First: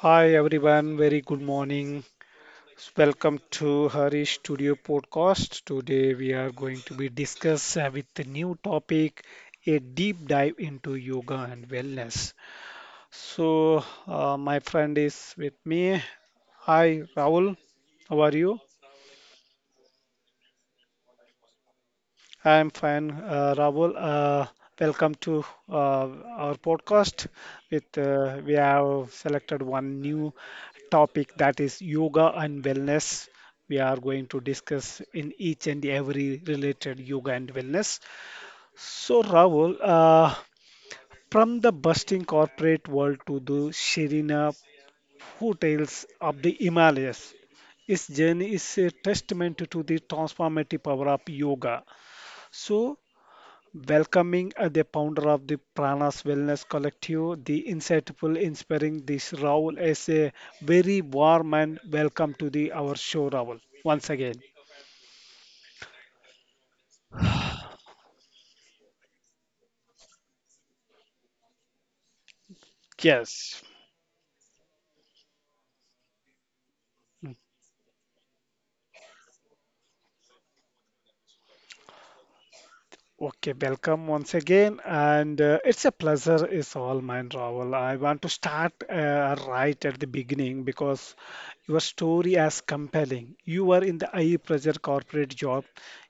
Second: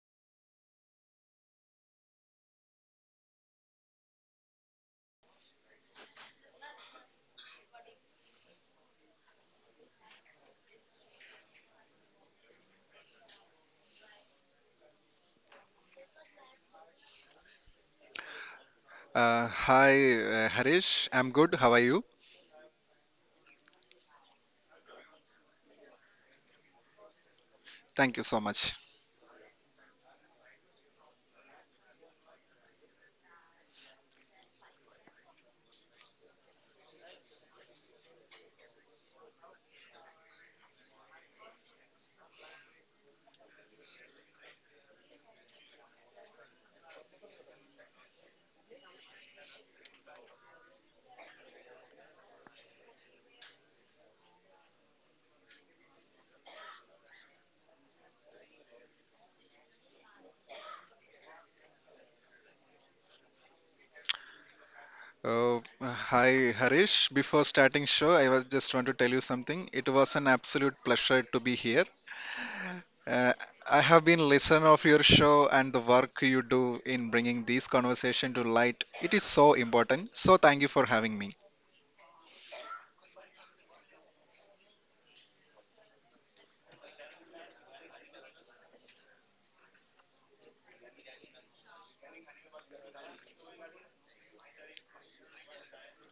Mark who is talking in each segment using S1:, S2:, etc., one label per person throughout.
S1: Hi everyone, very good morning. Welcome to Harish Studio Podcast. Today we are going to be discuss with the new topic, a deep dive into yoga and wellness. So my friend is with me. Hi Rahul, how are you?
S2: Hi, Harish. I'm good. How are you?
S1: I'm fine, Rahul. Welcome to our podcast. With
S2: Thank you so
S1: We
S2: much.
S1: have selected one new topic, that is yoga and wellness. We are going to discuss in each and every related yoga and wellness. So, Rahul, from the bustling corporate world to the Sherina hotels of the Himalayas, its journey is a testament to the transformative power of yoga. So, welcoming the founder of the Pranas Wellness Collective, the insightful, inspiring this Raul is a very warm and welcome to the our show, Raul. Once again,
S2: Oh, Hi, Harish. Before starting show, I was just want to tell you something. It was an absolute pleasure to be here. Uh,
S1: yes.
S2: I have been listener of your show and the work you do in bringing this conversation to light. It is so important. So thank you for having me.
S1: Okay, welcome once again, and it's a pleasure. It's all mine, Raul. I want to start right at the beginning because your story is compelling. You were in the high pressure corporate job,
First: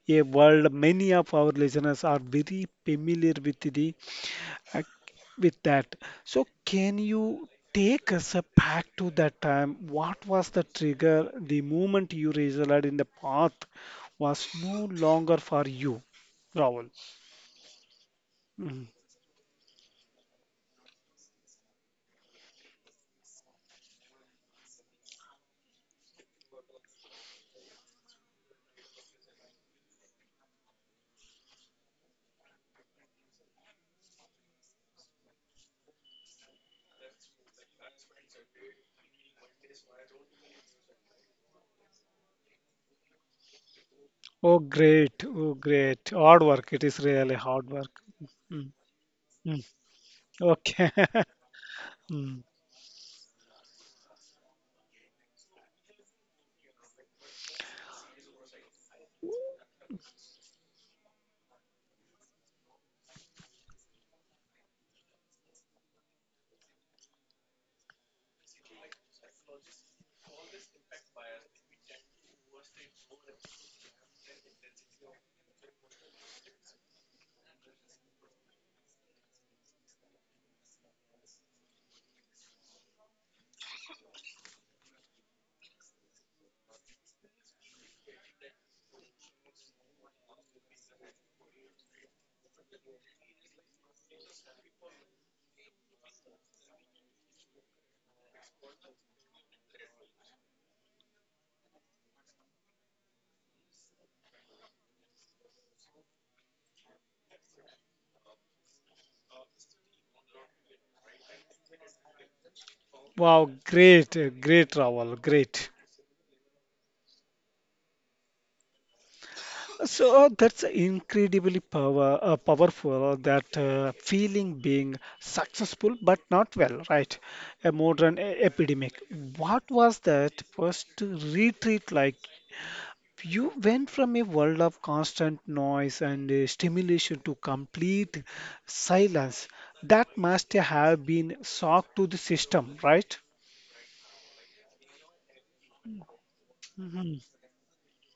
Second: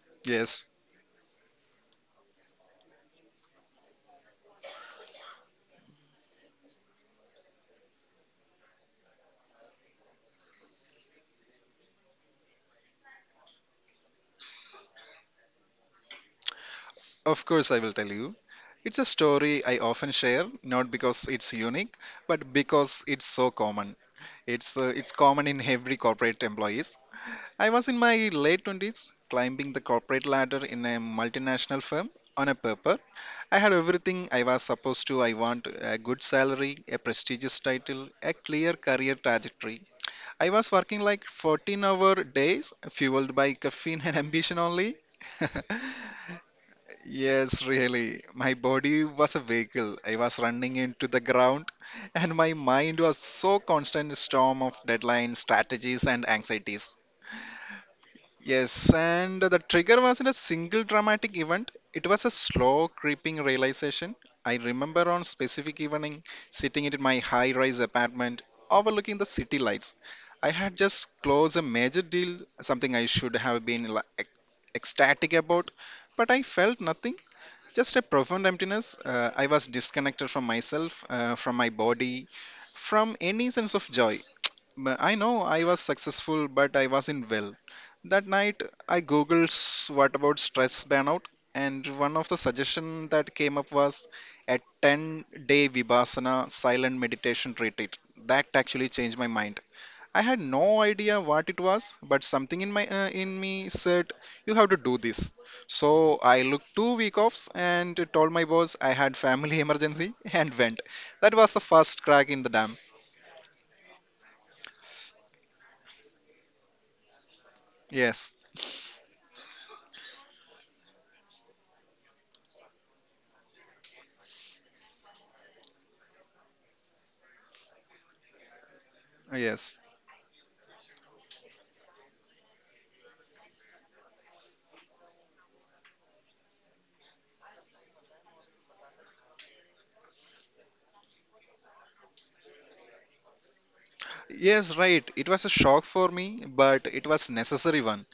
S1: a
S2: Yes,
S1: world many of our listeners are very familiar with the uh, with that. So, can you take us back to that time? What was the trigger? The moment you realized in the path was no longer for you, Rahul.
S2: of course I will tell you.
S1: Mm.
S2: It's a story I often share, not because it's unique, but because it's so common. It's common in every corporate employees. I was in my late 20s, climbing the corporate ladder in a multinational firm on a paper. I had everything I was supposed to. I want a good salary, a prestigious title, a clear career trajectory. I was working like 14-hour days, fueled by caffeine and
S1: Oh,
S2: ambition only.
S1: great. Oh, great. Hard work. It is really
S2: Yes,
S1: hard work.
S2: really. My
S1: Mm.
S2: body was a
S1: Mm.
S2: vehicle. I was running
S1: Okay.
S2: into the ground, and
S1: Mm.
S2: my mind was so constant storm of deadlines, strategies, and anxieties. Yes, and the trigger wasn't a single dramatic event. It was a slow, creeping realization. I remember on specific evening, sitting in my high-rise apartment, overlooking the city lights. I had just closed a major deal, something I should have been like, ecstatic about, but I felt nothing. Just a profound emptiness. I was disconnected from myself, from my body, from any sense of joy. But I know I was successful, but I wasn't well. That night, I googled what about stress burnout, and one of the suggestions that came up was a 10-day day Vipassana silent meditation retreat. That actually changed my mind. I had no idea what it was, but something in me said you have to do this. So I looked 2 week offs and told my boss I had family emergency and went. That was the first crack in the dam.
S1: Wow, great, great, Rahul, great.
S2: Yes,
S1: So that's incredibly powerful, that feeling being successful but not well, right? A modern epidemic. What
S2: yes.
S1: was that first retreat like? You went from a world of constant noise and stimulation to complete silence. That must have been shock to the system, right?
S2: Yes, right. It was a shock for me, but it
S1: Mhm.
S2: was necessary one.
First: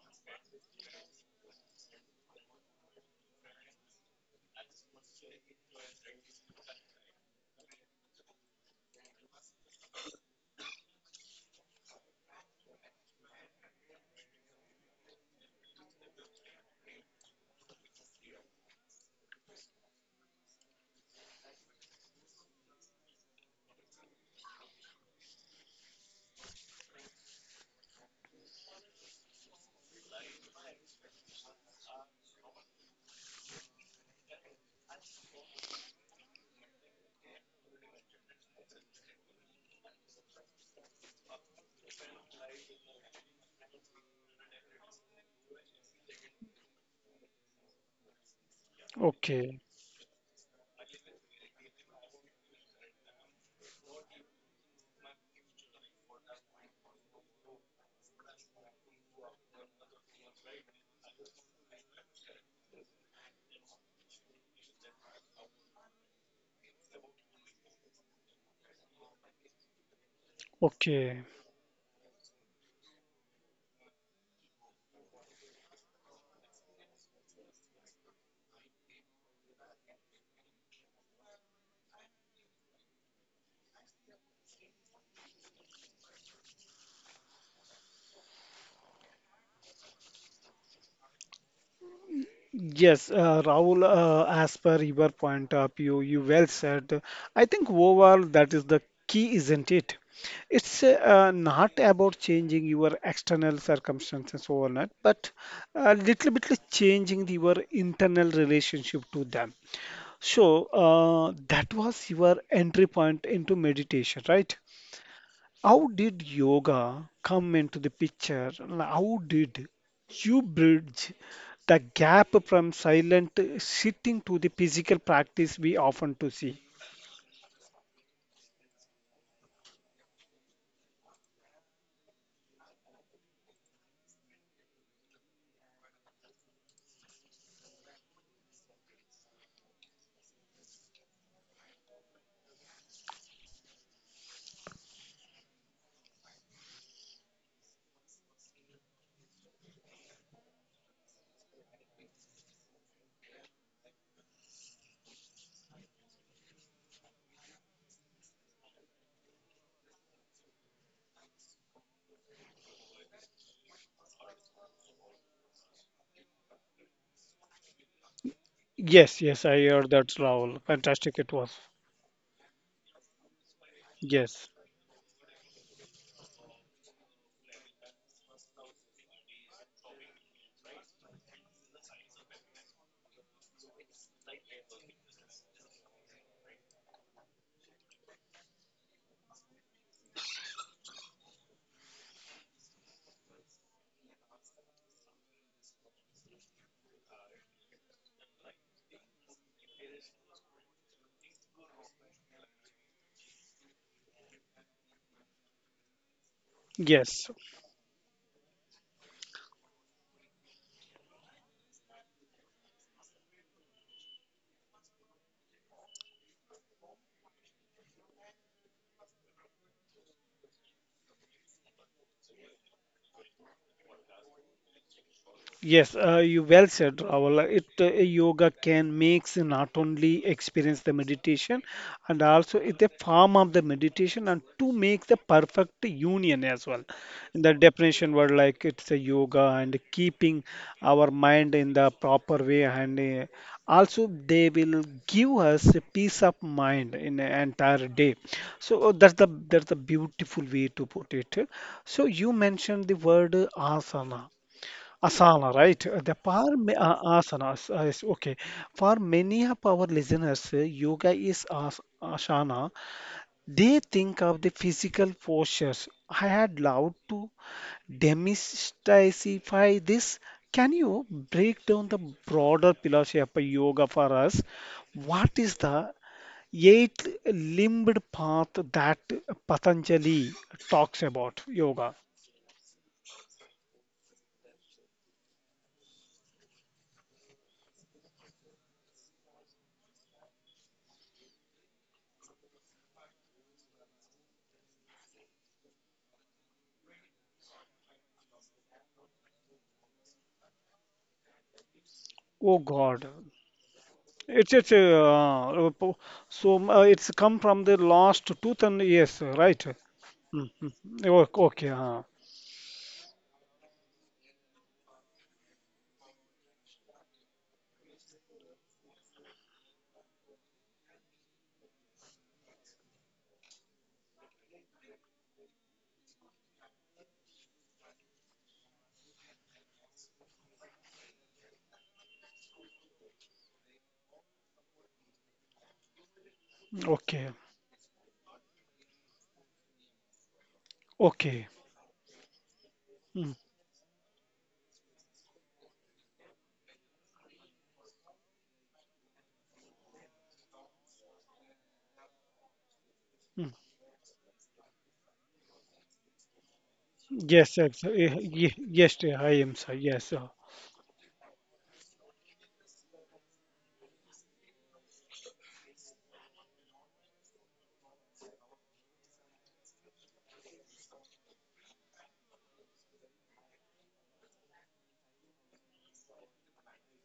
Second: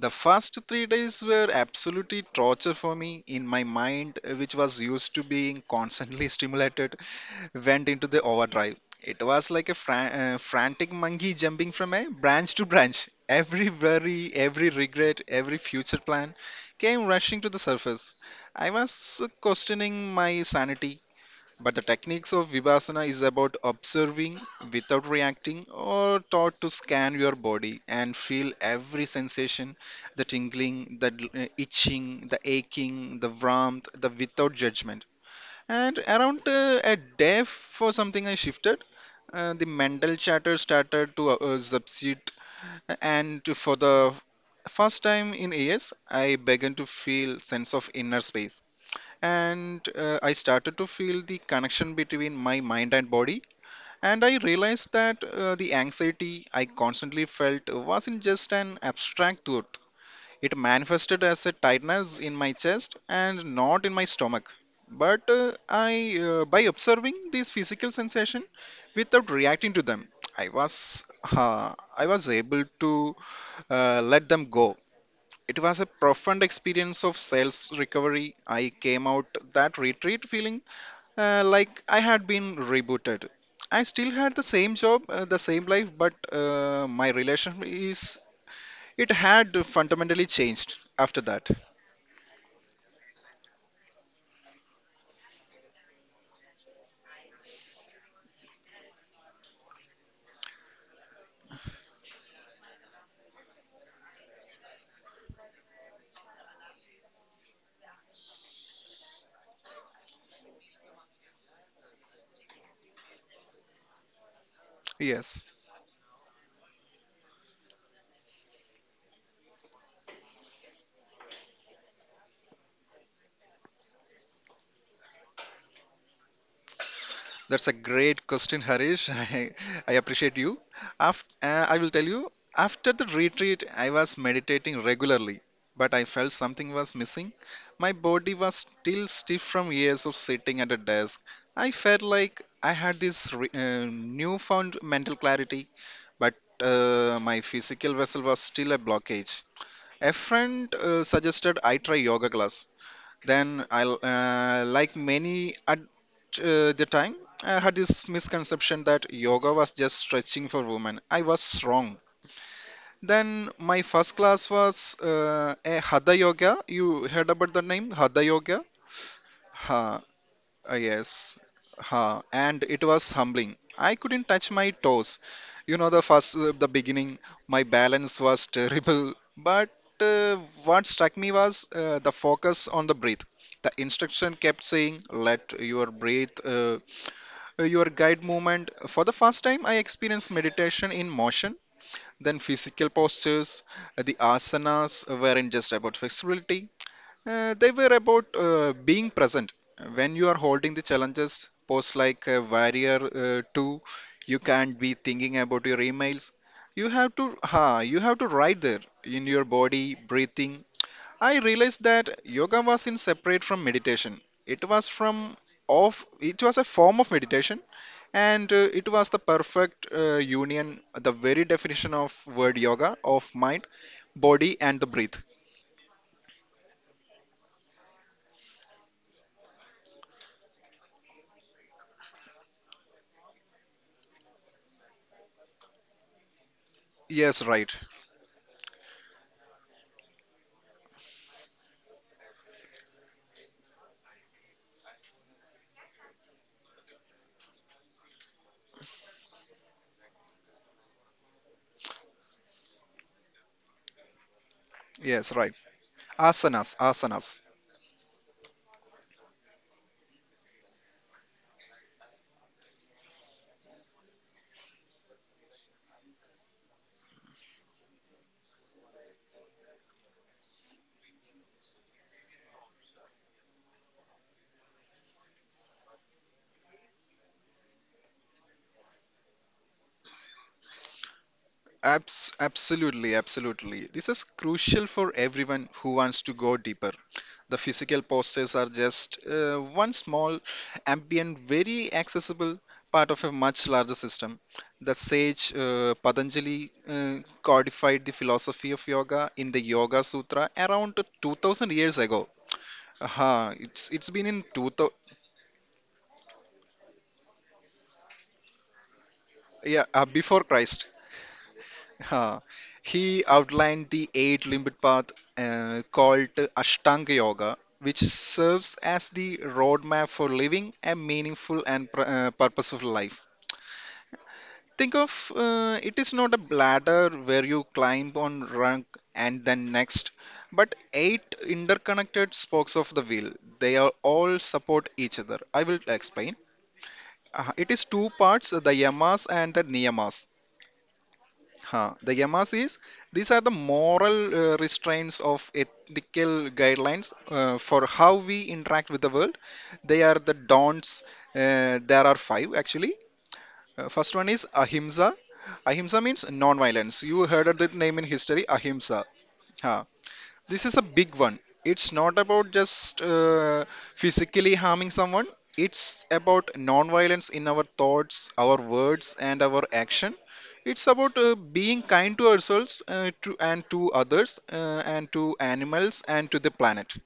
S2: The first 3 days were absolutely torture for me in my mind, which was used to being constantly stimulated. Went into the overdrive. It was like a frantic monkey jumping from a branch to branch. Every worry, every regret, every future plan came rushing to the surface. I was questioning my sanity, but the techniques of Vipassana is about observing without reacting or taught to scan your body and feel every sensation the tingling, the itching, the aching, the warmth, the without judgment. And around a day for something I shifted, the mental chatter started to subside, and for the first time in years, I began to feel sense of inner space,
S1: Okay,
S2: and I started to feel the connection between my mind and body, and I realized that the anxiety I constantly felt wasn't just an abstract thought. It manifested as a tightness in my chest and not in my stomach. By observing these physical sensation without reacting to them, I was,
S1: okay.
S2: I was able to let them go. It was a profound experience of sales recovery. I came out that retreat feeling like I had been rebooted. I still had the same job, the same life, but my relationship is it had fundamentally changed after that.
S1: Yes, Rahul, as per your point of view, you well said. I think overall that is the key, isn't it? It's not about changing your external circumstances overnight, but a little bit like changing your internal relationship to them. So that was your entry point into meditation, right?
S2: Yes,
S1: How did yoga come into the picture? And how did you bridge the gap from silent sitting to the physical practice we often to see?
S2: that's a great question, Harish. I appreciate you. I will tell you, after the retreat, I was meditating regularly, but I felt something was missing. My body was still stiff from years of sitting at a desk. I felt like I had this newfound mental clarity, but my physical vessel was still a blockage. A friend suggested I try yoga class. Then like many at the time I had this misconception that yoga was just stretching for women. I was wrong. Then my first class was a Hatha yoga. You heard about the name Hatha yoga?
S1: Yes, yes, I
S2: Ha
S1: heard that, Rahul.
S2: Yes,
S1: Fantastic it was.
S2: huh. And it was humbling. I couldn't touch
S1: Yes,
S2: my toes. You know, the beginning, my balance was terrible. But uh, what struck me was the focus on the breath. The instruction kept saying, "Let your breath, your guide movement." For the first time, I experienced meditation in motion. Then physical postures, the asanas weren't just about flexibility; they were about being present when you are holding the challenges post like warrior 2, you can't be thinking about your emails.
S1: yes.
S2: You have to right there in your body breathing. I realized that yoga was in separate from meditation. it was from it was a form of meditation, and it was the perfect union, the very definition of word yoga, of mind, body and the breath.
S1: Yes, you well said, Rahul. It Yoga can makes not only experience the meditation, and also it's a form of the meditation and to make the perfect union as well. In
S2: Yes,
S1: the
S2: right.
S1: definition word like it's a yoga and keeping our mind in the proper way, and also they will give us a peace of mind in the entire day. So that's the beautiful way to put it. So you mentioned the word asana.
S2: Yes, right.
S1: Asana, right? The
S2: Asanas, asanas.
S1: asana is okay. For many of our listeners, yoga is as asana. They think of the physical postures. I had loved to demystify this. Can you break down the broader philosophy of yoga for us? What is the eight-limbed path that Patanjali talks about yoga?
S2: Absolutely, absolutely. This is crucial for everyone who wants to go deeper. The physical postures are just one small, ambient, very accessible part of a much larger system. The sage Patanjali codified the philosophy of yoga in the Yoga Sutra around 2000 years ago.
S1: Oh God,
S2: Aha, it's been in
S1: It's it's
S2: 2000,
S1: uh, uh, po- so it's come from the last 2000 years, right?
S2: yeah, before
S1: Mm,
S2: Christ.
S1: mm. Okay,
S2: Huh. He outlined the eight limbed path called Ashtanga Yoga, which serves as the roadmap for living a meaningful and purposeful life. Think of it is not a bladder where you climb on rank and then next, but eight interconnected spokes of the wheel. They are all support each other. I will explain.
S1: okay,
S2: It is two parts, the yamas and the niyamas.
S1: okay.
S2: Huh. The yamas is these
S1: Mm,
S2: are the moral restraints of ethical guidelines for how we interact with the world. They are the don'ts. There are five actually.
S1: mm.
S2: First one is ahimsa. Ahimsa means non-violence. You heard of
S1: Yes,
S2: the
S1: yes,
S2: name in history, ahimsa.
S1: yes, I am, sir.
S2: Ha
S1: Yes,
S2: This is a big one. It's not about just physically harming someone. It's about non-violence in our thoughts, our words and our action. It's about being kind to ourselves, and to others, and to animals and to the planet.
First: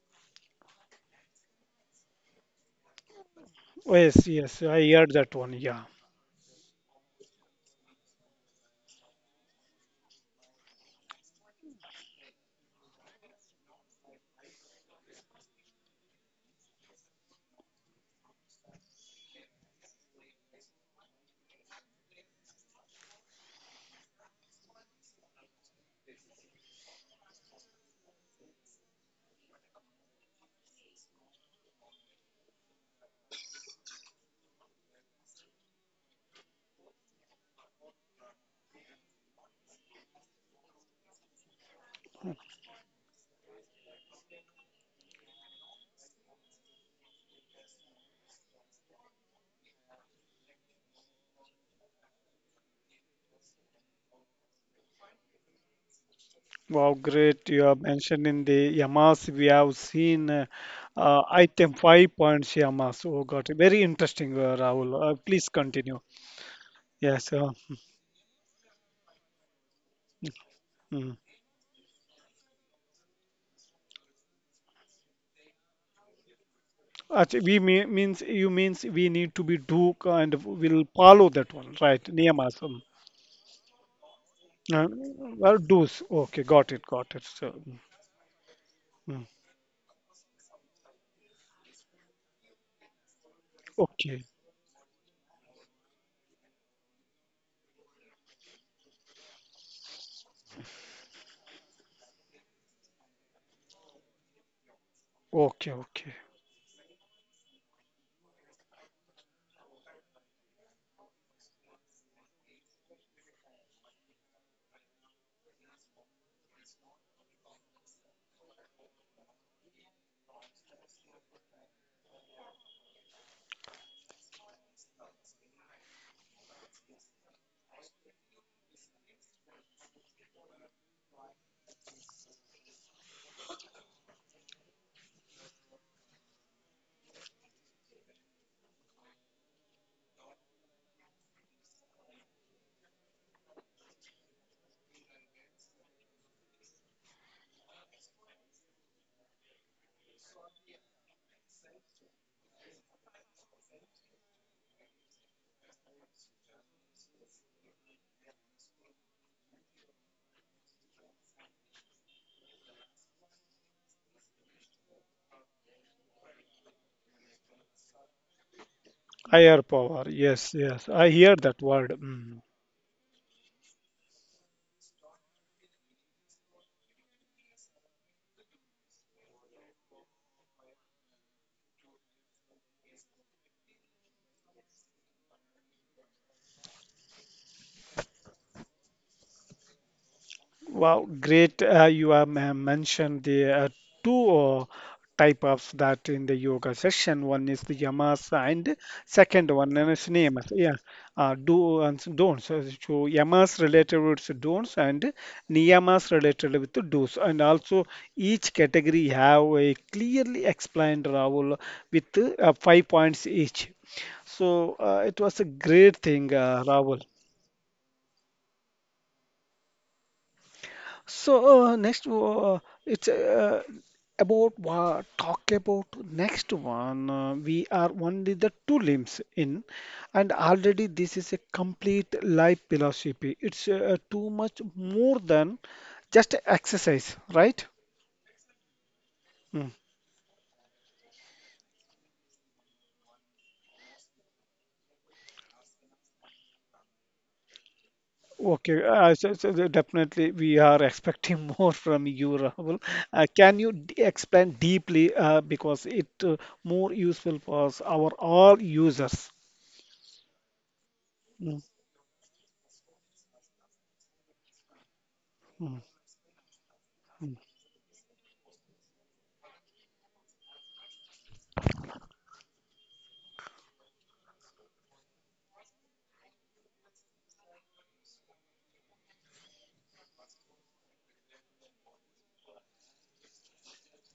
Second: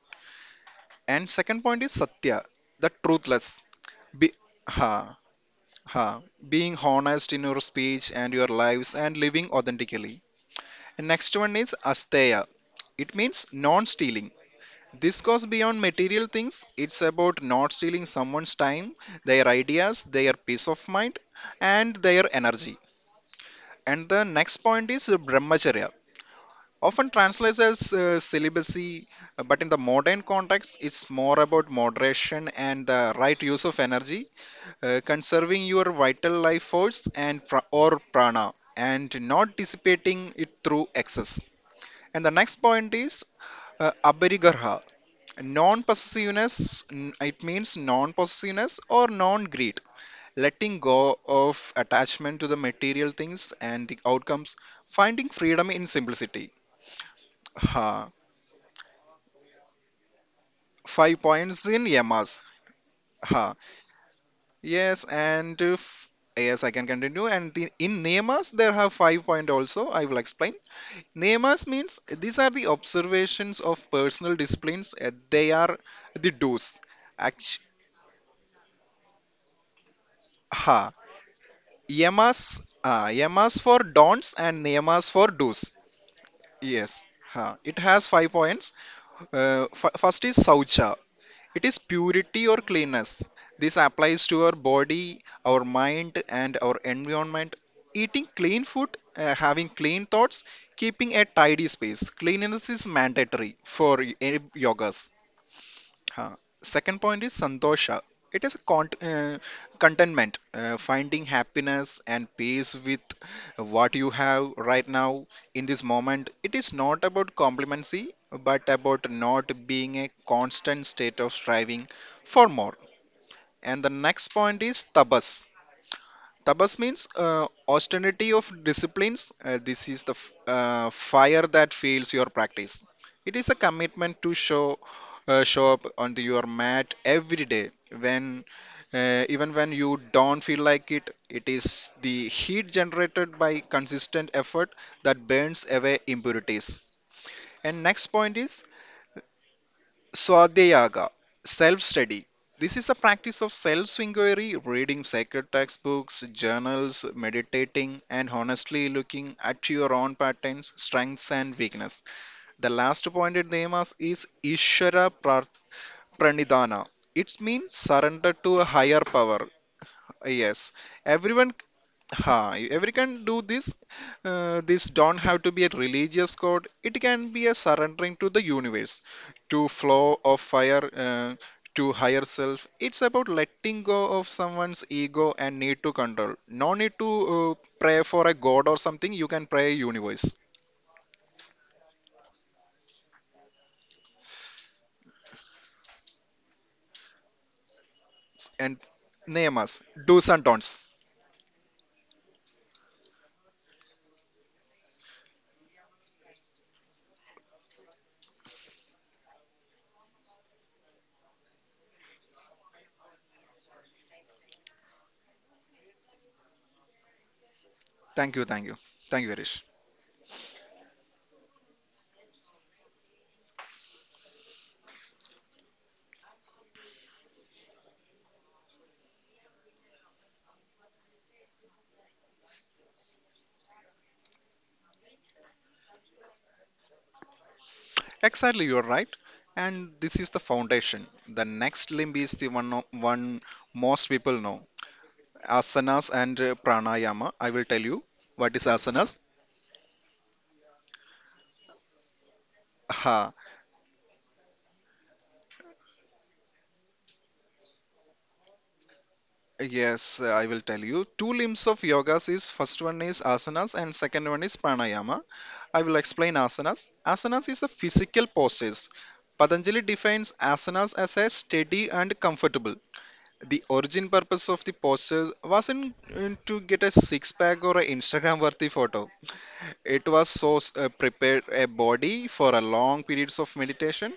S2: And second point is satya, the truthless.
S1: yes,
S2: Be-
S1: yes, I heard
S2: ha,
S1: that one. Yeah.
S2: ha, Being honest in your speech and your lives and living authentically. And next one is asteya. It means non-stealing. This goes beyond material things. It's about not stealing someone's time, their ideas, their peace of mind, and their energy. And the next point is brahmacharya. Often translates as celibacy, but in the modern context, it's more about moderation and the right use of energy, conserving your vital life force and pra- or prana, and not dissipating it through excess. And the next point is abharigarha, non-possessiveness. It means non-possessiveness or non-greed, letting go of attachment to the material things and the outcomes, finding freedom in simplicity.
S1: Wow, great. You have
S2: Ha
S1: mentioned in the Yamas, we have seen
S2: five points
S1: item
S2: in
S1: five
S2: yamas.
S1: points Yamas. Oh, got
S2: Ha
S1: it. Very interesting,
S2: yes
S1: Rahul. Please
S2: and
S1: continue.
S2: if, Yes, I can continue.
S1: Yes,
S2: In niyamas there have 5 point also, I will explain.
S1: mm.
S2: Niyamas means these are the observations of personal disciplines. They are the do's.
S1: Actually, we
S2: Act-
S1: mean, means you means we need to be do and will
S2: ha
S1: follow that one, right?
S2: Yamas,
S1: Niyamas.
S2: yamas for don'ts and
S1: Uh,
S2: yamas for
S1: well,
S2: do's.
S1: do's. Okay, got it,
S2: Yes,
S1: got it. So,
S2: huh.
S1: mm,
S2: It has 5 points.
S1: mm.
S2: First is saucha. It is purity or cleanness. This
S1: Okay,
S2: applies to our body, our mind, and our environment. Eating clean food, having clean thoughts, keeping a tidy space. Cleanliness is mandatory for any yogas.
S1: okay, okay.
S2: Huh. Second point is santosha. It is a contentment, finding happiness and peace with what you have right now in this moment. It is not about complacency, but about not being a constant state of striving for more. And the next point is tapas. Tapas means austerity of disciplines. This is the fire that fuels your practice. It is a commitment to show show up on the- your mat every day. When Even when you don't feel like it is the heat generated by consistent effort that burns away impurities. And next point is Swadhyayaga, self study. This is a practice of self inquiry, reading sacred textbooks, journals, meditating, and honestly looking at your own patterns, strengths, and weakness. The last point it is Ishvara Pranidhana. It means surrender to a higher power.
S1: Higher power. Yes,
S2: Yes,
S1: yes. I hear
S2: everyone
S1: that word. Mm.
S2: Every can do this. This don't have to be a religious code. It can be a surrendering to the universe, to flow of fire, to higher self. It's about letting go of someone's ego and need to control. No need to uh, pray for a god or something. You can pray universe
S1: Wow, great. You have mentioned the two type of that in the yoga session. One is the yamas, and
S2: and
S1: second
S2: name
S1: one
S2: us.
S1: is
S2: Do's and
S1: niyamas. Yeah,
S2: don'ts.
S1: do and don'ts. So so yamas related with the don'ts and niyamas related with the do's. And also each category have a clearly explained Rahul with 5 points each. So it was a great thing, Rahul.
S2: Thank you, thank you, thank you, Harish.
S1: So next, it's about what talk about next one. We are only the two limbs in, and already this is a complete life philosophy. It's too much more than just exercise, right?
S2: Exactly, you're right.
S1: Mm.
S2: And this is the foundation. The next limb is the one, most people know, asanas and pranayama. I will tell you what is
S1: Okay, uh,
S2: asanas.
S1: so, so the- definitely we are expecting more from you, Rahul.
S2: Ha
S1: Can you d explain deeply because it more useful for us, our all users?
S2: Yes, I will tell you two
S1: Mm,
S2: limbs of yogas is first one is asanas and second one is pranayama. I
S1: mm.
S2: will explain asanas.
S1: Mm.
S2: Asanas is a physical postures. Patanjali defines asanas as a steady and comfortable, the origin purpose of the postures wasn't to get a six pack or an Instagram worthy photo. It was so prepared a body for a long periods of meditation.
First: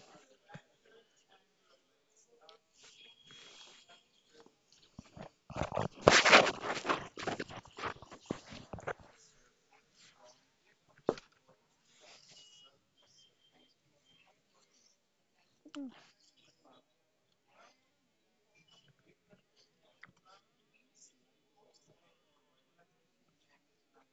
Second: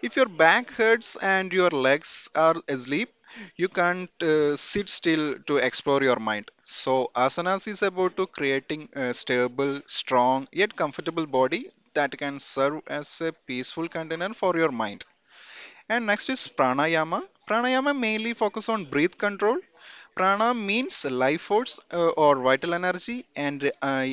S2: If your back hurts and your legs are asleep, you can't sit still to explore your mind. So asanas is about to creating a stable, strong yet comfortable body that can serve as a peaceful container for your mind. And next is pranayama. Pranayama mainly focus on breath control. Prana means life force or vital energy, and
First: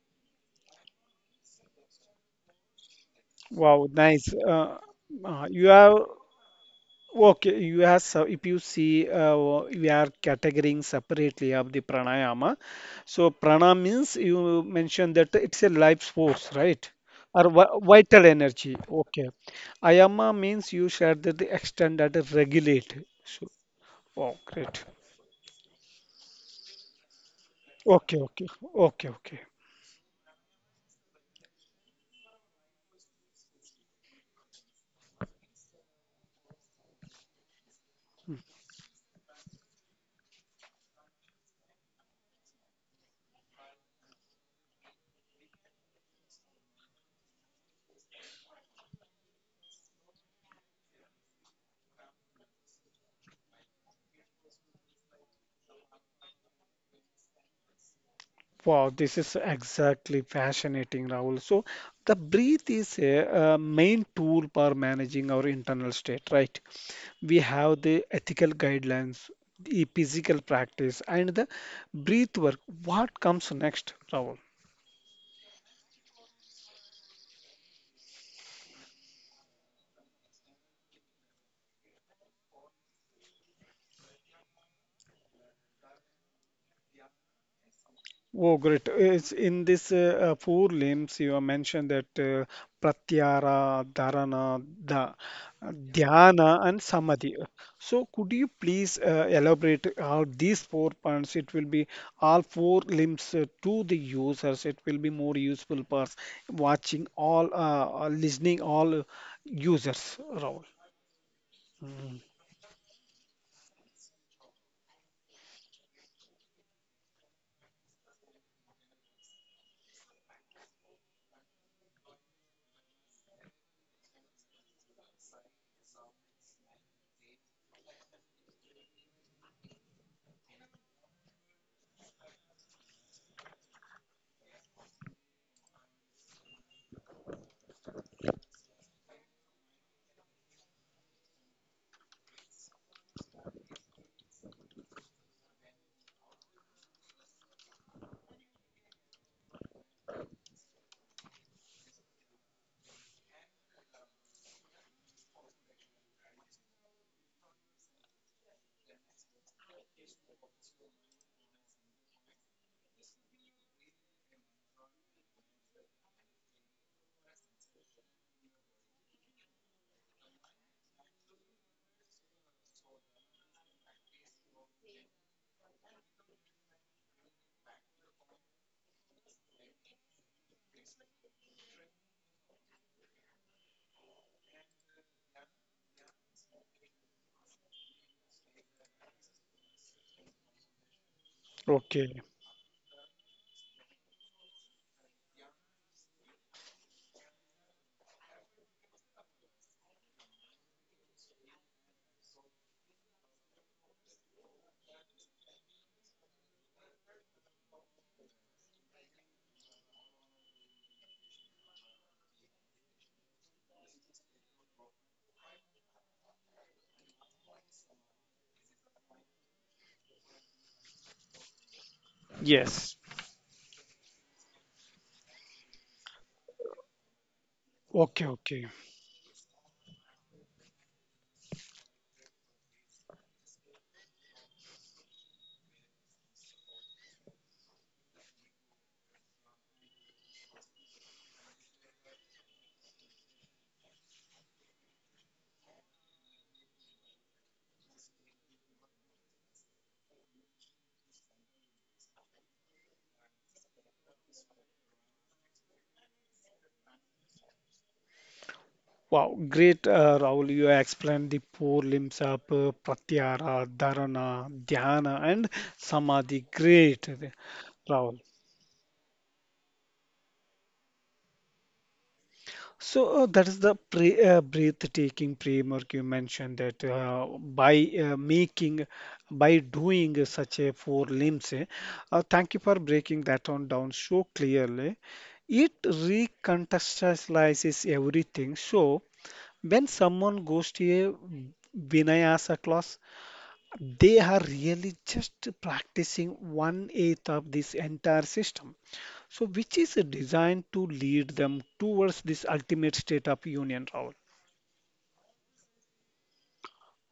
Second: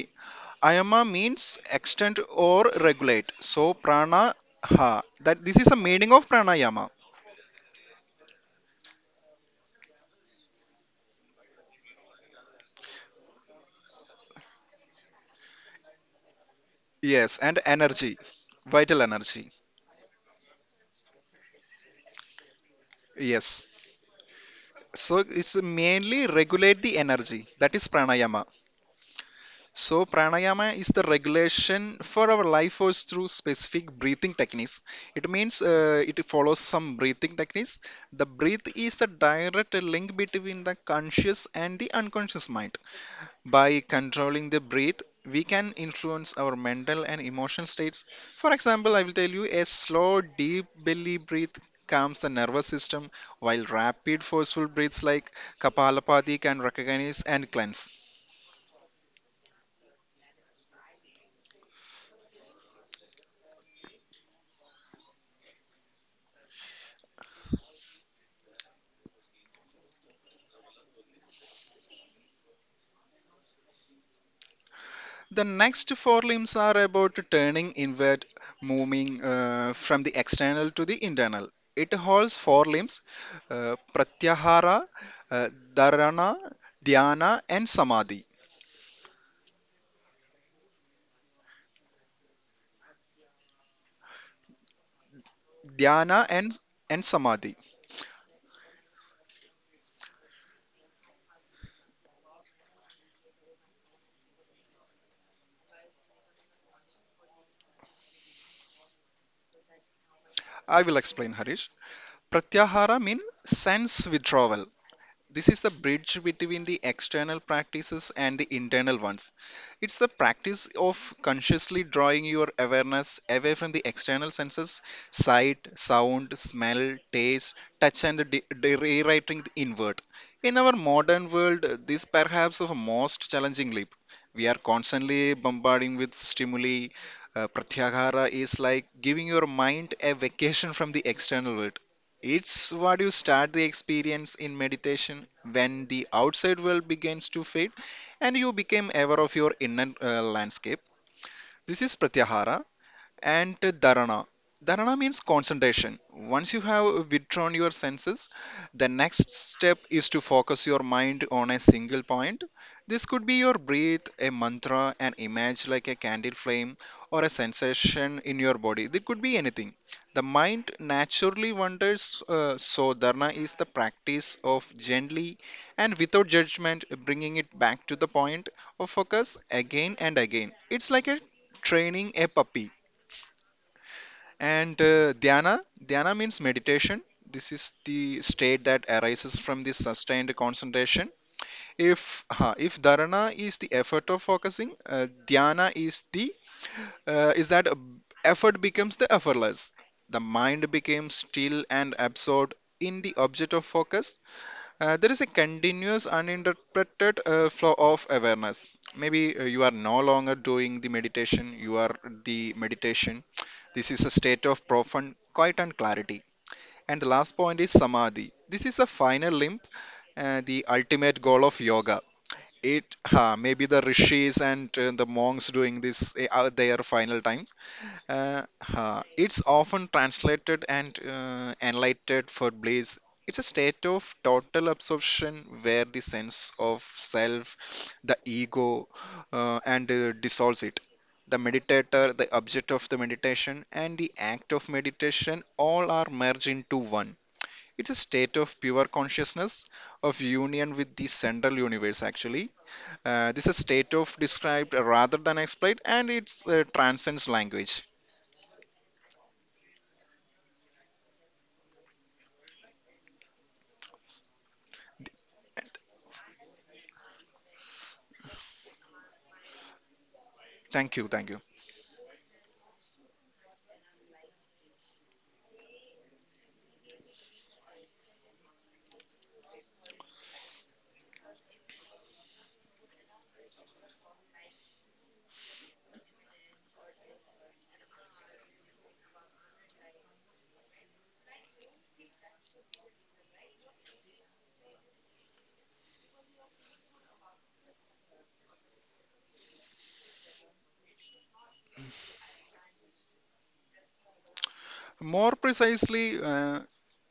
S2: Ayama means extend or regulate. So
S1: Wow, nice.
S2: prana, ha that this
S1: You
S2: is a
S1: have
S2: meaning of pranayama.
S1: okay. You have so if you see, we are categorizing separately of the pranayama. So prana means you mentioned that it's a life force, right?
S2: Yes,
S1: Or
S2: and energy,
S1: vital energy.
S2: vital
S1: Okay.
S2: energy.
S1: Ayama means you said that the extend that regulate. So,
S2: Yes.
S1: wow, great.
S2: So it's mainly regulate the energy. That is
S1: Okay,
S2: pranayama.
S1: okay, okay, okay.
S2: So pranayama is the regulation for our life force through specific breathing techniques. It means it follows some breathing techniques. The breath is the direct link between the conscious and the unconscious mind. By controlling the breath, we can influence our mental and emotional states. For example, I will tell you a slow, deep belly breath calms the nervous system, while rapid, forceful breaths like Kapalapati can recognize and cleanse.
S1: Wow, this is exactly fascinating, Rahul. So, the breath is a, main tool for managing our internal state, right? We have the ethical guidelines, the physical practice, and the breath work. What comes next, Rahul?
S2: The next four limbs are about turning inward, moving from the external to the internal. It holds four limbs, Pratyahara, uh, Dharana, Dhyana, and Samadhi.
S1: Oh, great. It's in this four limbs you have mentioned that pratyahara,
S2: Dhyana and,
S1: dhyana, and
S2: and
S1: samadhi.
S2: Samadhi.
S1: So, could you please elaborate how these four points it will be all four limbs to the users? It will be more useful for watching all, listening all users. Rahul.
S2: I will explain, Harish.
S1: Mm.
S2: Pratyahara means sense withdrawal, this is the bridge between the external practices and the internal ones. It's the practice of consciously drawing your awareness away from the external senses, sight, sound, smell, taste, touch, and rewriting the inward. In our modern world, this perhaps is the most challenging leap. We are constantly bombarding with stimuli. Pratyahara is like giving your mind a vacation from the external world. It's what you start the experience in meditation when the outside world begins to fade and you become aware of your inner landscape. This is Pratyahara, and dharana. Dharana means concentration. Once you have withdrawn your senses, the next step is to focus your mind on a single point. This could be your breath, a mantra, an image like a candle flame, or a sensation in your body. It could be anything. The mind naturally wanders, so dharana is the practice of gently and without judgment bringing it back to the point of focus again and again. It's like a training a puppy. And dhyana, Dhyana means meditation. This is the state that arises from this sustained concentration.
S1: Okay.
S2: If dharana is the effort of focusing, dhyana is the is that effort becomes the effortless. The mind becomes still and absorbed in the object of focus. There is a continuous uninterrupted flow of awareness. Maybe you are no longer doing the meditation, you are the meditation. This is a state of profound quiet and clarity. And the last point is samadhi. This is the final limb, the ultimate goal of yoga.
S1: Yes.
S2: It maybe the rishis and the monks doing this at their final times,
S1: Okay. Okay.
S2: huh. It's often translated and enlightened for bliss. It's a state of total absorption where the sense of self, the ego, and dissolves it. The meditator, the object of the meditation, and the act of meditation all are merged into one. It's a state of pure consciousness, of union with the central universe, actually. This is a state of described rather than explained, and it transcends language.
S1: Wow, great, Rahul. You explained the four limbs of Pratyahara, Dharana, Dhyana, and Samadhi. Great, Rahul.
S2: Thank you, thank you.
S1: So that is the pre breathtaking framework you mentioned that by uh, making, by doing such a four limbs. Thank you for breaking that one down so clearly. It recontextualizes everything. So when someone goes to a Vinyasa class, they are really just practicing one eighth of this entire system. So, which is designed to lead them towards this ultimate state of union, Rahul?
S2: More precisely,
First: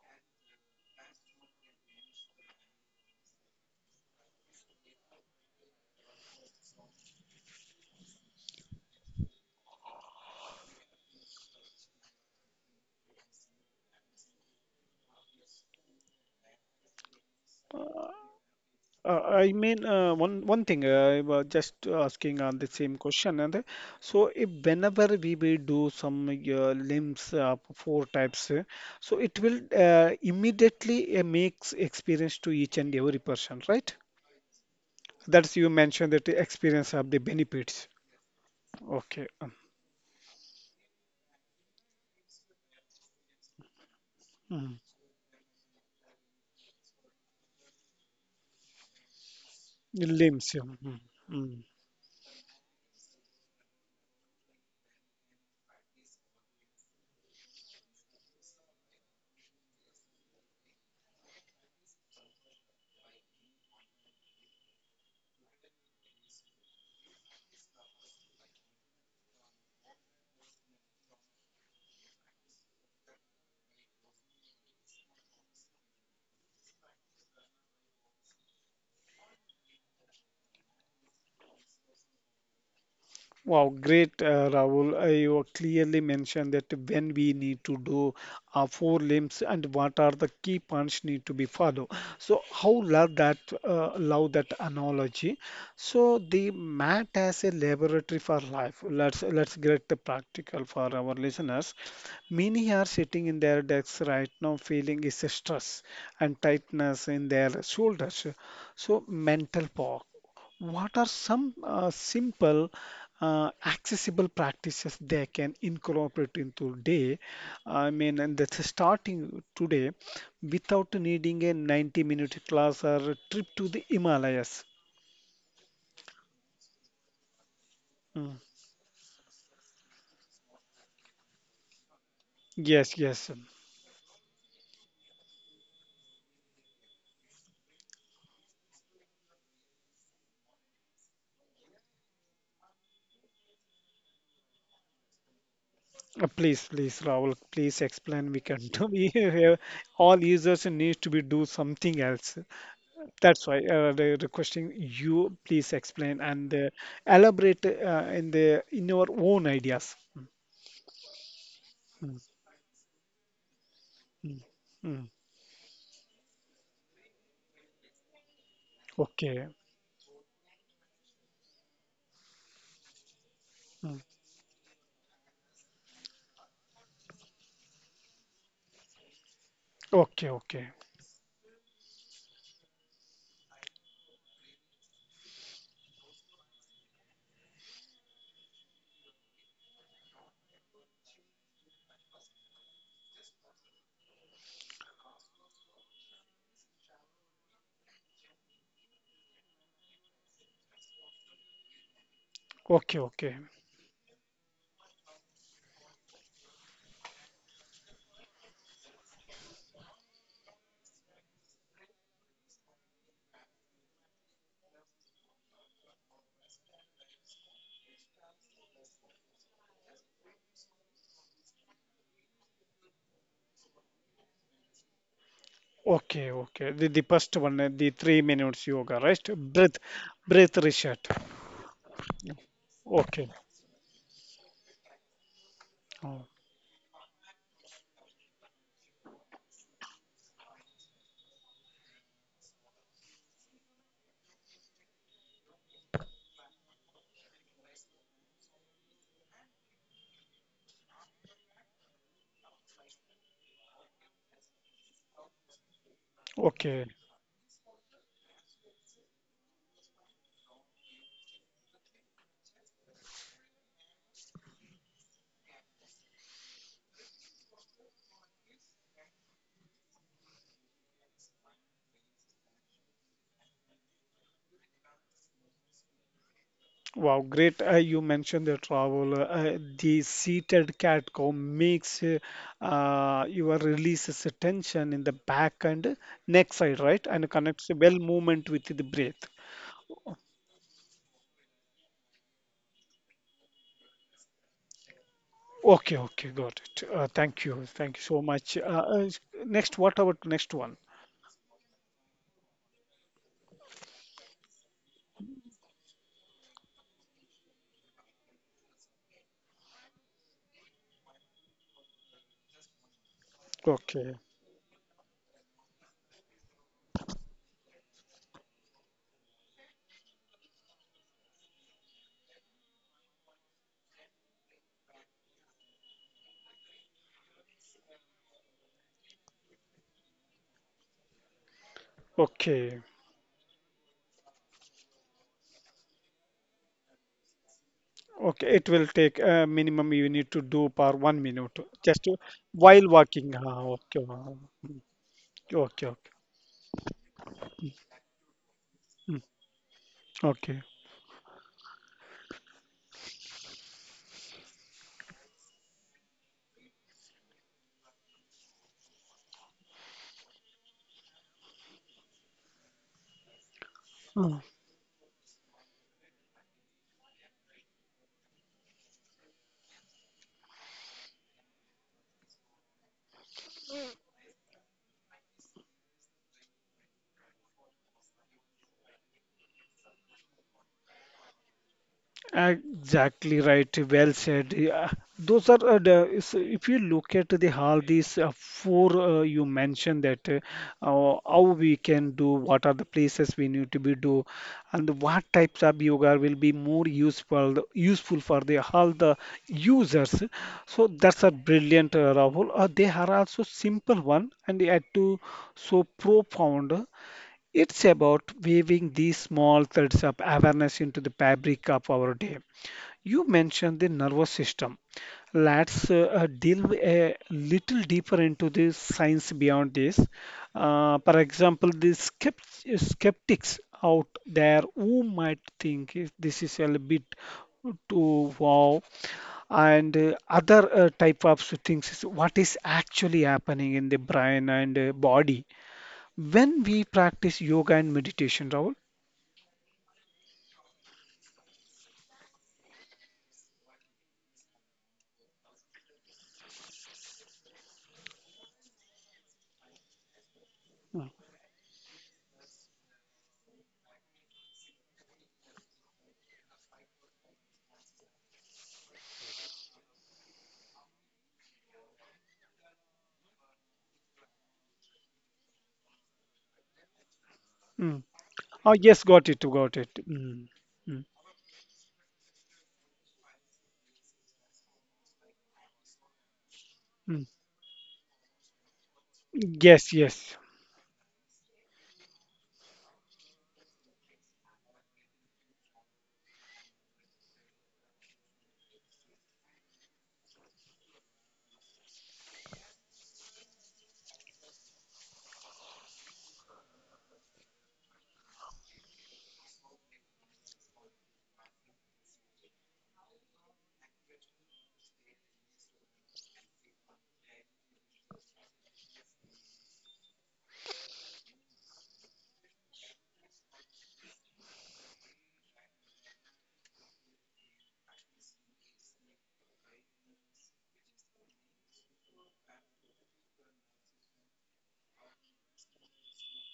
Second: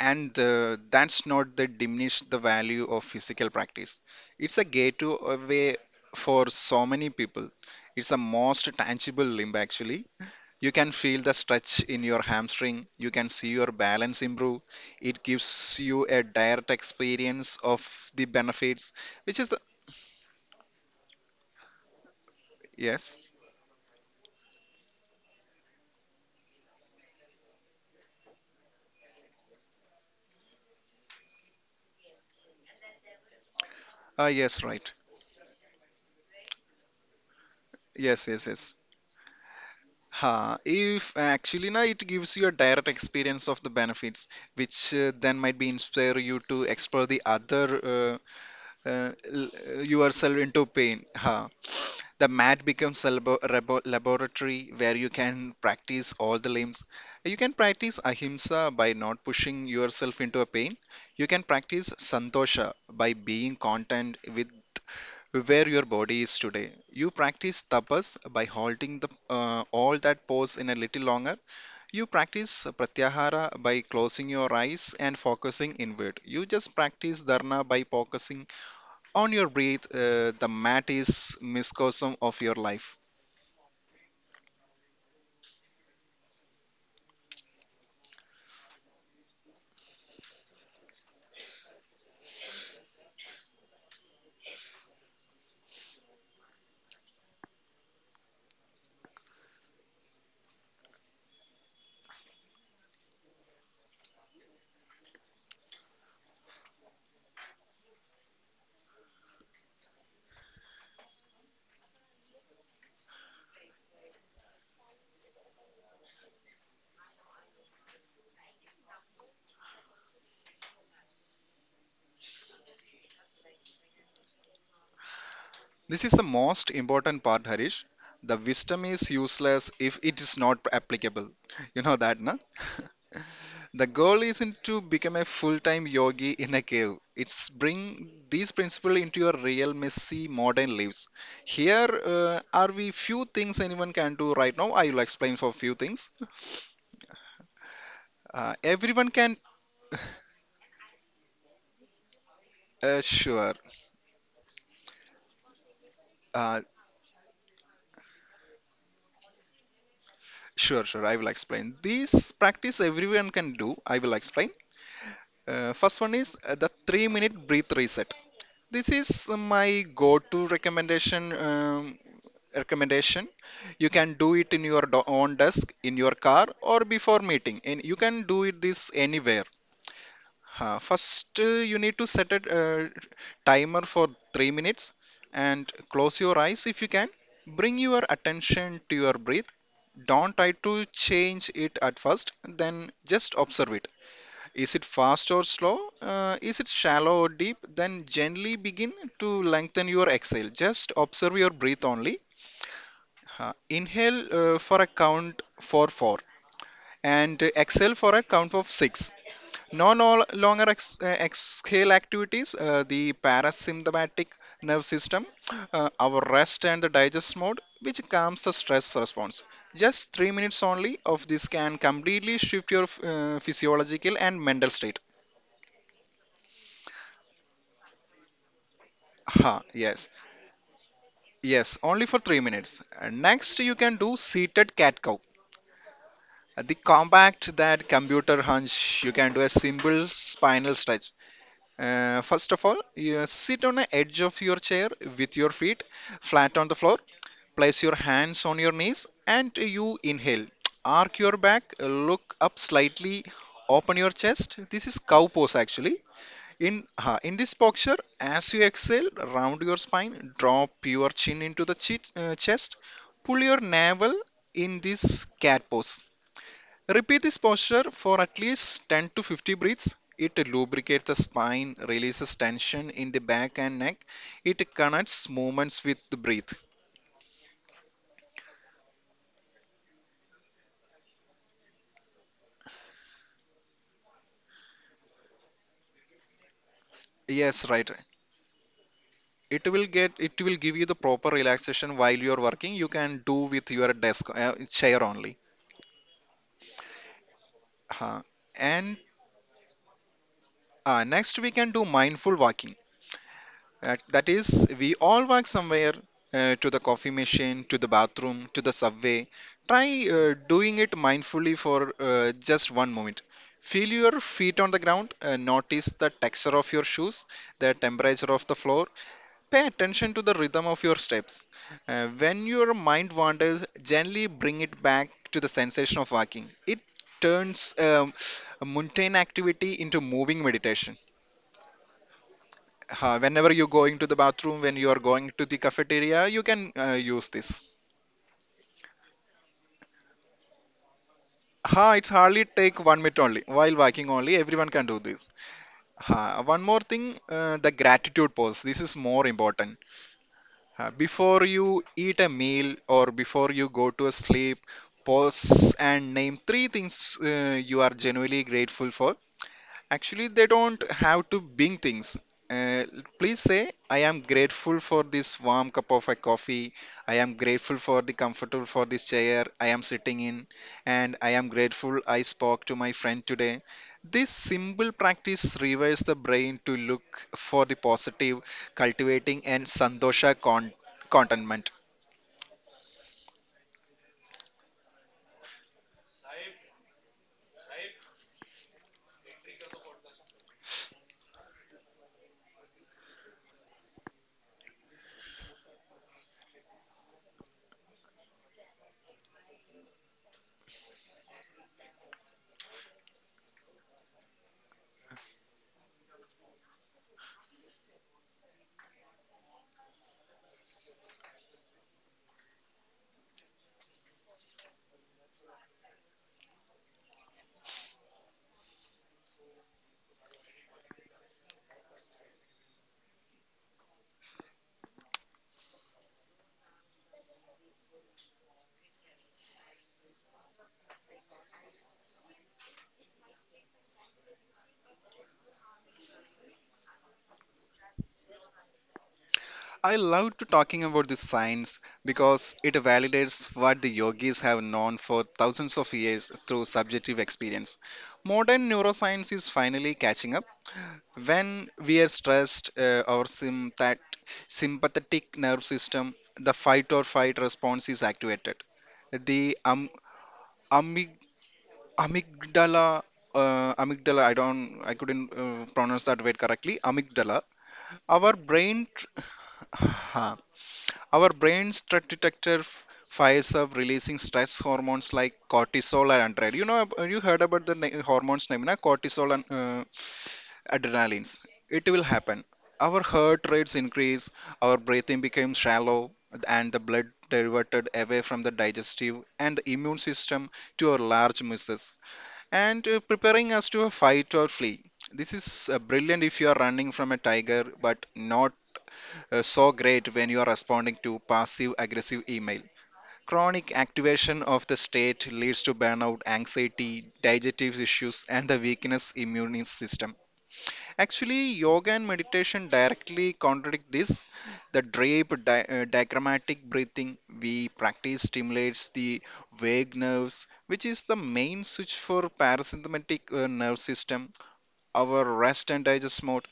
S2: and that's not the diminish the value of physical practice. It's a gateway for so many people. It's the most tangible limb actually. You can feel the stretch in your hamstring. You can see your balance improve. It gives you a direct experience of the benefits,
S1: Uh,
S2: which is
S1: I
S2: the.
S1: mean, uh, one one thing I was just asking on the same
S2: Yes.
S1: question, and so if whenever we will do some limbs four types, so it will immediately makes experience to each and every person, right?
S2: Yes, right.
S1: That's you mentioned that the experience of the benefits.
S2: Yes, yes, yes.
S1: Okay.
S2: Huh. If actually na it gives you a direct experience of the benefits,
S1: Mh.
S2: which then might be inspire you to explore the other
S1: Il
S2: yourself
S1: Lazio,
S2: into
S1: mh,
S2: pain. Huh.
S1: mh.
S2: The mat becomes a laboratory where you can practice all the limbs. You can practice ahimsa by not pushing yourself into a pain. You can practice santosha by being content with where your body is today. You practice tapas by halting the all that pose in a little longer. You practice pratyahara by closing your eyes and focusing inward. You just practice dharana by focusing on your breath. The mat is microcosm of your life.
S1: Wow, great, Rahul. You clearly mentioned that when we need to do four limbs and what are the key points need to be followed. So, how love that analogy. So, the mat as a laboratory for life. Let's get the practical for our listeners. Many are sitting in their desks right now, feeling is a stress and tightness in their shoulders. So, mental power. What are some simple accessible practices they can incorporate into day? I mean and that's starting today without needing a 90-minute class or a trip to the Himalayas.
S2: This is the most important part, Harish. The
S1: Mm.
S2: wisdom is useless if it is not applicable. You know that, na?
S1: Yes, yes. Um,
S2: The goal isn't to become a full-time yogi in a cave. It's bring these principles into your real messy modern lives. Here are we few things anyone can do right now. I will explain for few things.
S1: please, please, Rahul, please explain. We can do.
S2: Everyone
S1: We
S2: can,
S1: have, all users need to be do something else. That's
S2: sure,
S1: why they're requesting you please explain and
S2: uh,
S1: elaborate in your own ideas. Mm,
S2: sure, sure, I will explain. This
S1: mm,
S2: practice everyone can do. I will
S1: mm,
S2: explain.
S1: mm.
S2: First one is the 3-minute breath reset. This is
S1: Okay.
S2: my go-to recommendation. Recommendation you
S1: Mm.
S2: can do it in your own desk, in your car, or before meeting, and you can do it this. Anywhere
S1: Okay, okay,
S2: Huh. First, you need to set a timer for 3 minutes and close your eyes if you can, bring your attention to your breath, don't try to change it at first, then just observe it, is it fast or slow, is it shallow or deep, then gently begin to lengthen your exhale, just observe your breath only,
S1: okay, okay,
S2: inhale for a count for 4 and exhale for a count of 6. No, exhale activities, the parasympathetic nerve system, our rest and the digest mode, which calms the stress response. Just 3 minutes only of this can completely shift your physiological and mental state.
S1: okay, okay. The first one, the 3 minutes yoga, right? Breath,
S2: Yes,
S1: breath reset.
S2: yes, only for 3 minutes.
S1: Okay.
S2: Next, you can do seated cat cow.
S1: Oh,
S2: The compact that computer hunch, you can do a simple spinal stretch. First of all, you sit on the edge of your chair with your feet flat on the floor. Place your hands on your knees and you inhale. Arc your back, look up slightly, open your chest. This is cow pose actually.
S1: okay.
S2: In this posture, as you exhale, round your spine, drop your chin into the chest, pull your navel in this cat pose. Repeat this posture for at least 10 to 50 breaths. It lubricates the spine, releases tension in the back and neck. It connects movements with the breath.
S1: Wow, great. You mentioned the travel. The seated cat cow makes your releases the tension in the back and neck side, right? And connects
S2: Yes,
S1: the
S2: right.
S1: well movement with the breath.
S2: It will give you the proper relaxation while you are working. You can do with your desk chair only.
S1: Okay, okay, got it. Thank you. Thank you so
S2: Huh.
S1: much.
S2: And
S1: Next, what about next one?
S2: next we can do mindful walking. That is, we all walk somewhere, to the coffee machine, to the bathroom, to the subway. Try doing it mindfully for just one moment. Feel
S1: Okay,
S2: your feet on the ground, notice the texture of your shoes, the temperature of the floor. Pay attention to the rhythm of your steps. When your mind wanders, gently bring it back to the sensation of walking. It turns a mundane activity into moving meditation.
S1: okay.
S2: Whenever you're going to the bathroom, when you are going to the cafeteria, you can use this.
S1: Okay, it will take minimum you need to do per 1 minute just
S2: It's
S1: to,
S2: hardly take
S1: while
S2: 1 minute
S1: walking.
S2: only.
S1: Ah,
S2: While
S1: okay,
S2: walking
S1: ah,
S2: only, everyone can do this.
S1: okay, okay.
S2: One more thing, the gratitude pose. This is
S1: Mm,
S2: more important.
S1: okay.
S2: Before you eat a meal or before you go to a sleep, pause and name three things you are genuinely grateful for. Actually, they don't have to bring things. Uh, Please say, I am
S1: Hmm.
S2: grateful for this warm cup of a coffee. I am grateful for the comfortable for this chair I am sitting in. And I am grateful I spoke to my friend today. This simple practice rewires the brain to look for the positive, cultivating and sandosha, contentment.
S1: Exactly right. Well said. Yeah. Those are if you look at the how these four you mentioned that how we can do, what are the places we need to be do, and what types of yoga will be more useful for the all the users. So that's a brilliant, Rahul. They are also simple one and yet to so profound. It's about weaving these small threads of awareness into the fabric of our day. You mentioned the nervous system. Let's delve a little deeper into the science beyond this. For example, the skeptics out there who might think this is a little bit too wow and other type of things is what is actually happening in the brain and body when we practice yoga and meditation, Rahul?
S2: I love to talking about this science because it validates what the yogis have known for thousands of years through subjective experience. Modern neuroscience is finally catching up.
S1: Mm.
S2: When we are stressed, our sym- that sympathetic nerve system, the fight or flight response is activated. The amyg- amygdala, amygdala, I don't, I couldn't pronounce that word correctly. Amygdala.
S1: Mm.
S2: Our
S1: Oh,
S2: brain,
S1: yes, got it, got it. Mm. Mm.
S2: our brain stress detector fires up, releasing stress hormones like cortisol and adrenaline. You know, you
S1: Mm.
S2: heard about the hormones name, na? Cortisol and
S1: Yes, yes.
S2: adrenalines. It will happen. Our heart rates increase, our breathing becomes shallow, and the blood diverted away from the digestive and the immune system to our large muscles and preparing us to a fight or flee. This is brilliant if you are running from a tiger, but not so great when you are responding to passive aggressive email. Chronic activation of the state leads to burnout, anxiety, digestive issues, and the weakness immune system. Actually, yoga and meditation directly contradict this. The diagrammatic breathing we practice stimulates the vague nerves, which is the main switch for parasympathetic nerve system, our rest and digest mode.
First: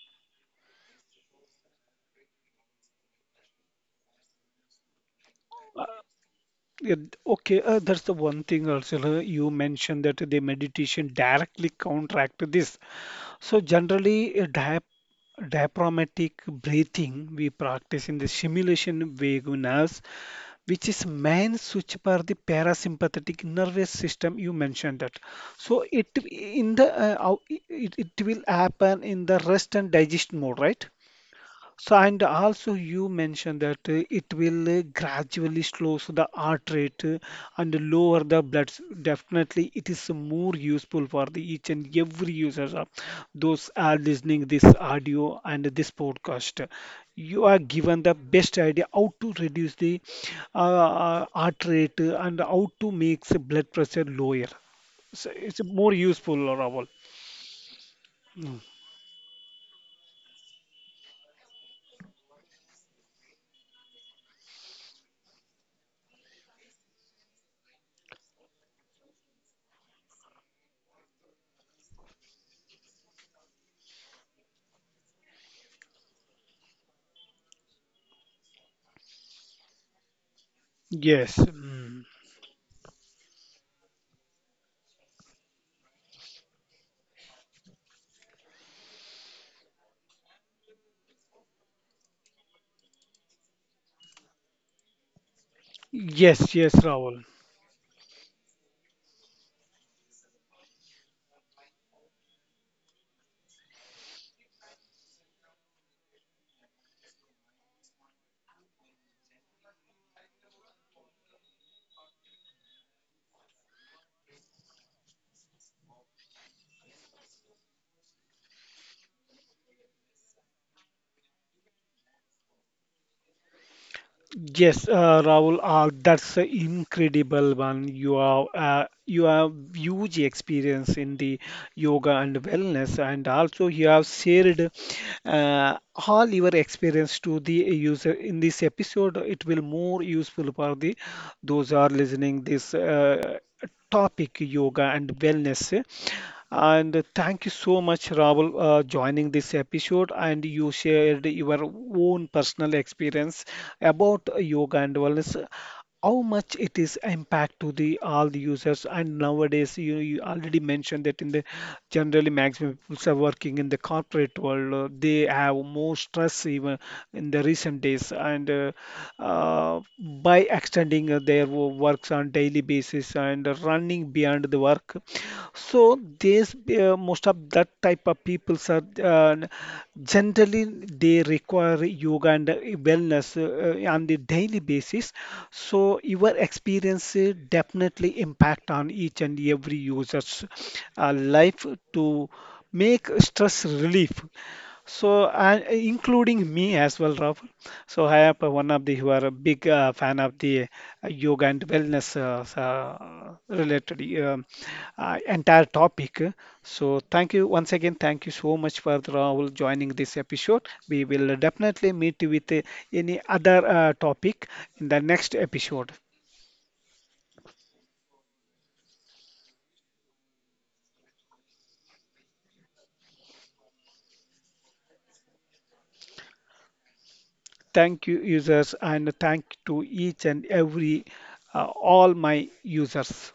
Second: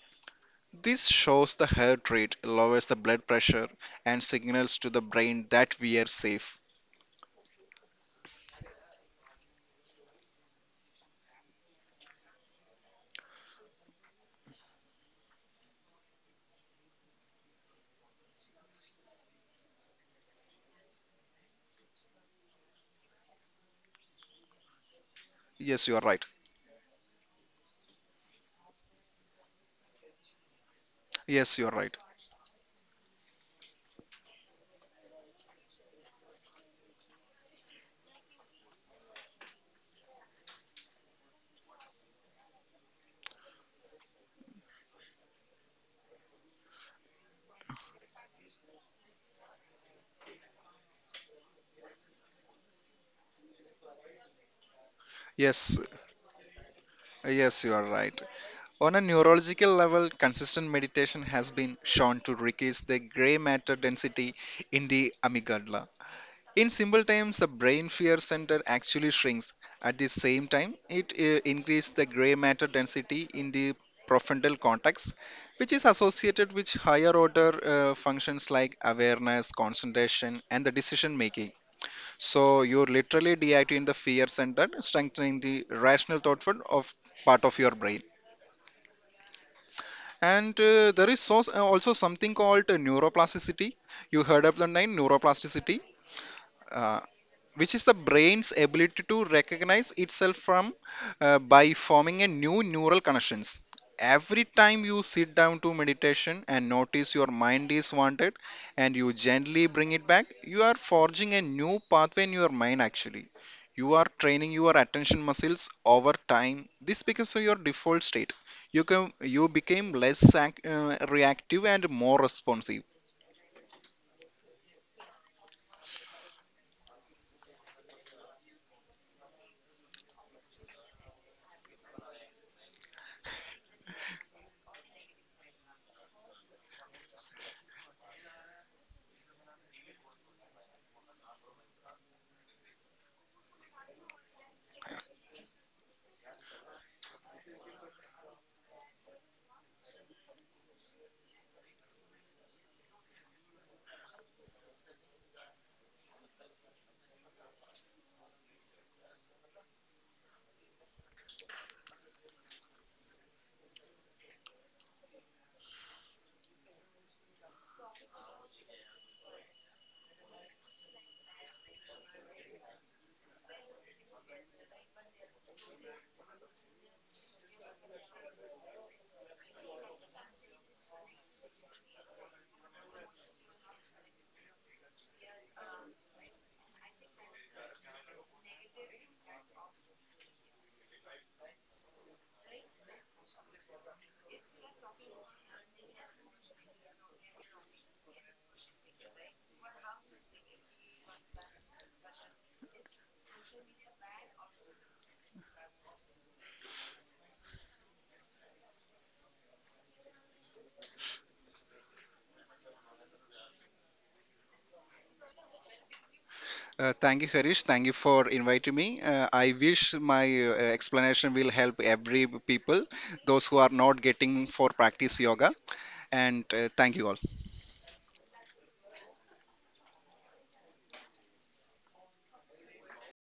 S2: This shows the heart rate, lowers the blood pressure, and signals to the brain that
S1: Uh,
S2: we are safe.
S1: yeah. Okay, that's the one thing also. You mentioned that the meditation directly counteract this. So generally, diaphragmatic breathing we practice in the simulation vagus nerves, which is main switch for the parasympathetic nervous system, you mentioned that. So
S2: Yes, you are
S1: it
S2: right.
S1: in the it, it will happen in the rest and digest mode, right?
S2: Yes, you are
S1: So,
S2: right.
S1: and also you mentioned that it will gradually slow so the heart rate and lower the blood. Definitely, it is more useful for the each and every users of those are listening this audio and this podcast. You are given the best idea how to reduce the heart rate and how to make the blood pressure lower. So it's
S2: Yes,
S1: more useful, Rahul.
S2: yes, you are right.
S1: Mm.
S2: On a neurological level, consistent meditation has been shown to reduce the gray matter density in the amygdala. In simple terms, the brain fear center actually shrinks. At the same time, it increases the gray matter density in the prefrontal cortex, which is associated with higher order functions like awareness, concentration, and the decision
S1: Yes,
S2: making.
S1: mm.
S2: So you're literally deactivating the fear center, strengthening the rational thought front of part of your brain. And there is so, also something called neuroplasticity. You heard of the name neuroplasticity.
S1: Yes, yes,
S2: Uh,
S1: Rahul.
S2: which is the brain's ability to recognize itself from, by forming a new neural connections, every time you sit down to meditation and notice your mind is wanted and you gently bring it back, you are forging a new pathway in your mind actually. You are training your attention muscles, over time this becomes your default state. You became less reactive and more responsive.
S1: Yes, Rahul, that's an incredible one. You are you have huge experience in the yoga and wellness, and also you have shared uh, all your experience to the user in this episode. It will more useful for the those are listening this topic yoga and wellness. And thank you so much, Rahul, joining this episode. And you shared your own personal experience about yoga and wellness. How much it is impact to the all the users, and nowadays you you already mentioned that in the generally maximum people are working in the corporate world, they have more stress even in the recent days, and by extending their works on daily basis and running beyond the work. So this most of that type of peoples are generally they require yoga and wellness on the daily basis. So your experience definitely impact on each and every user's life to make stress relief. So, and including me as well, Rahul. So, I am one of the who are a big fan of the yoga and wellness related entire topic. So, thank you once again. Thank you so much for Rahul joining this episode. We will definitely meet with any other topic in the next episode.
S2: Thank you, Harish. Thank you for inviting me. I wish my explanation will help every people, those who are not getting for practice yoga. And thank you all.
S1: Thank you, users, and thank to each and every uh, all my users.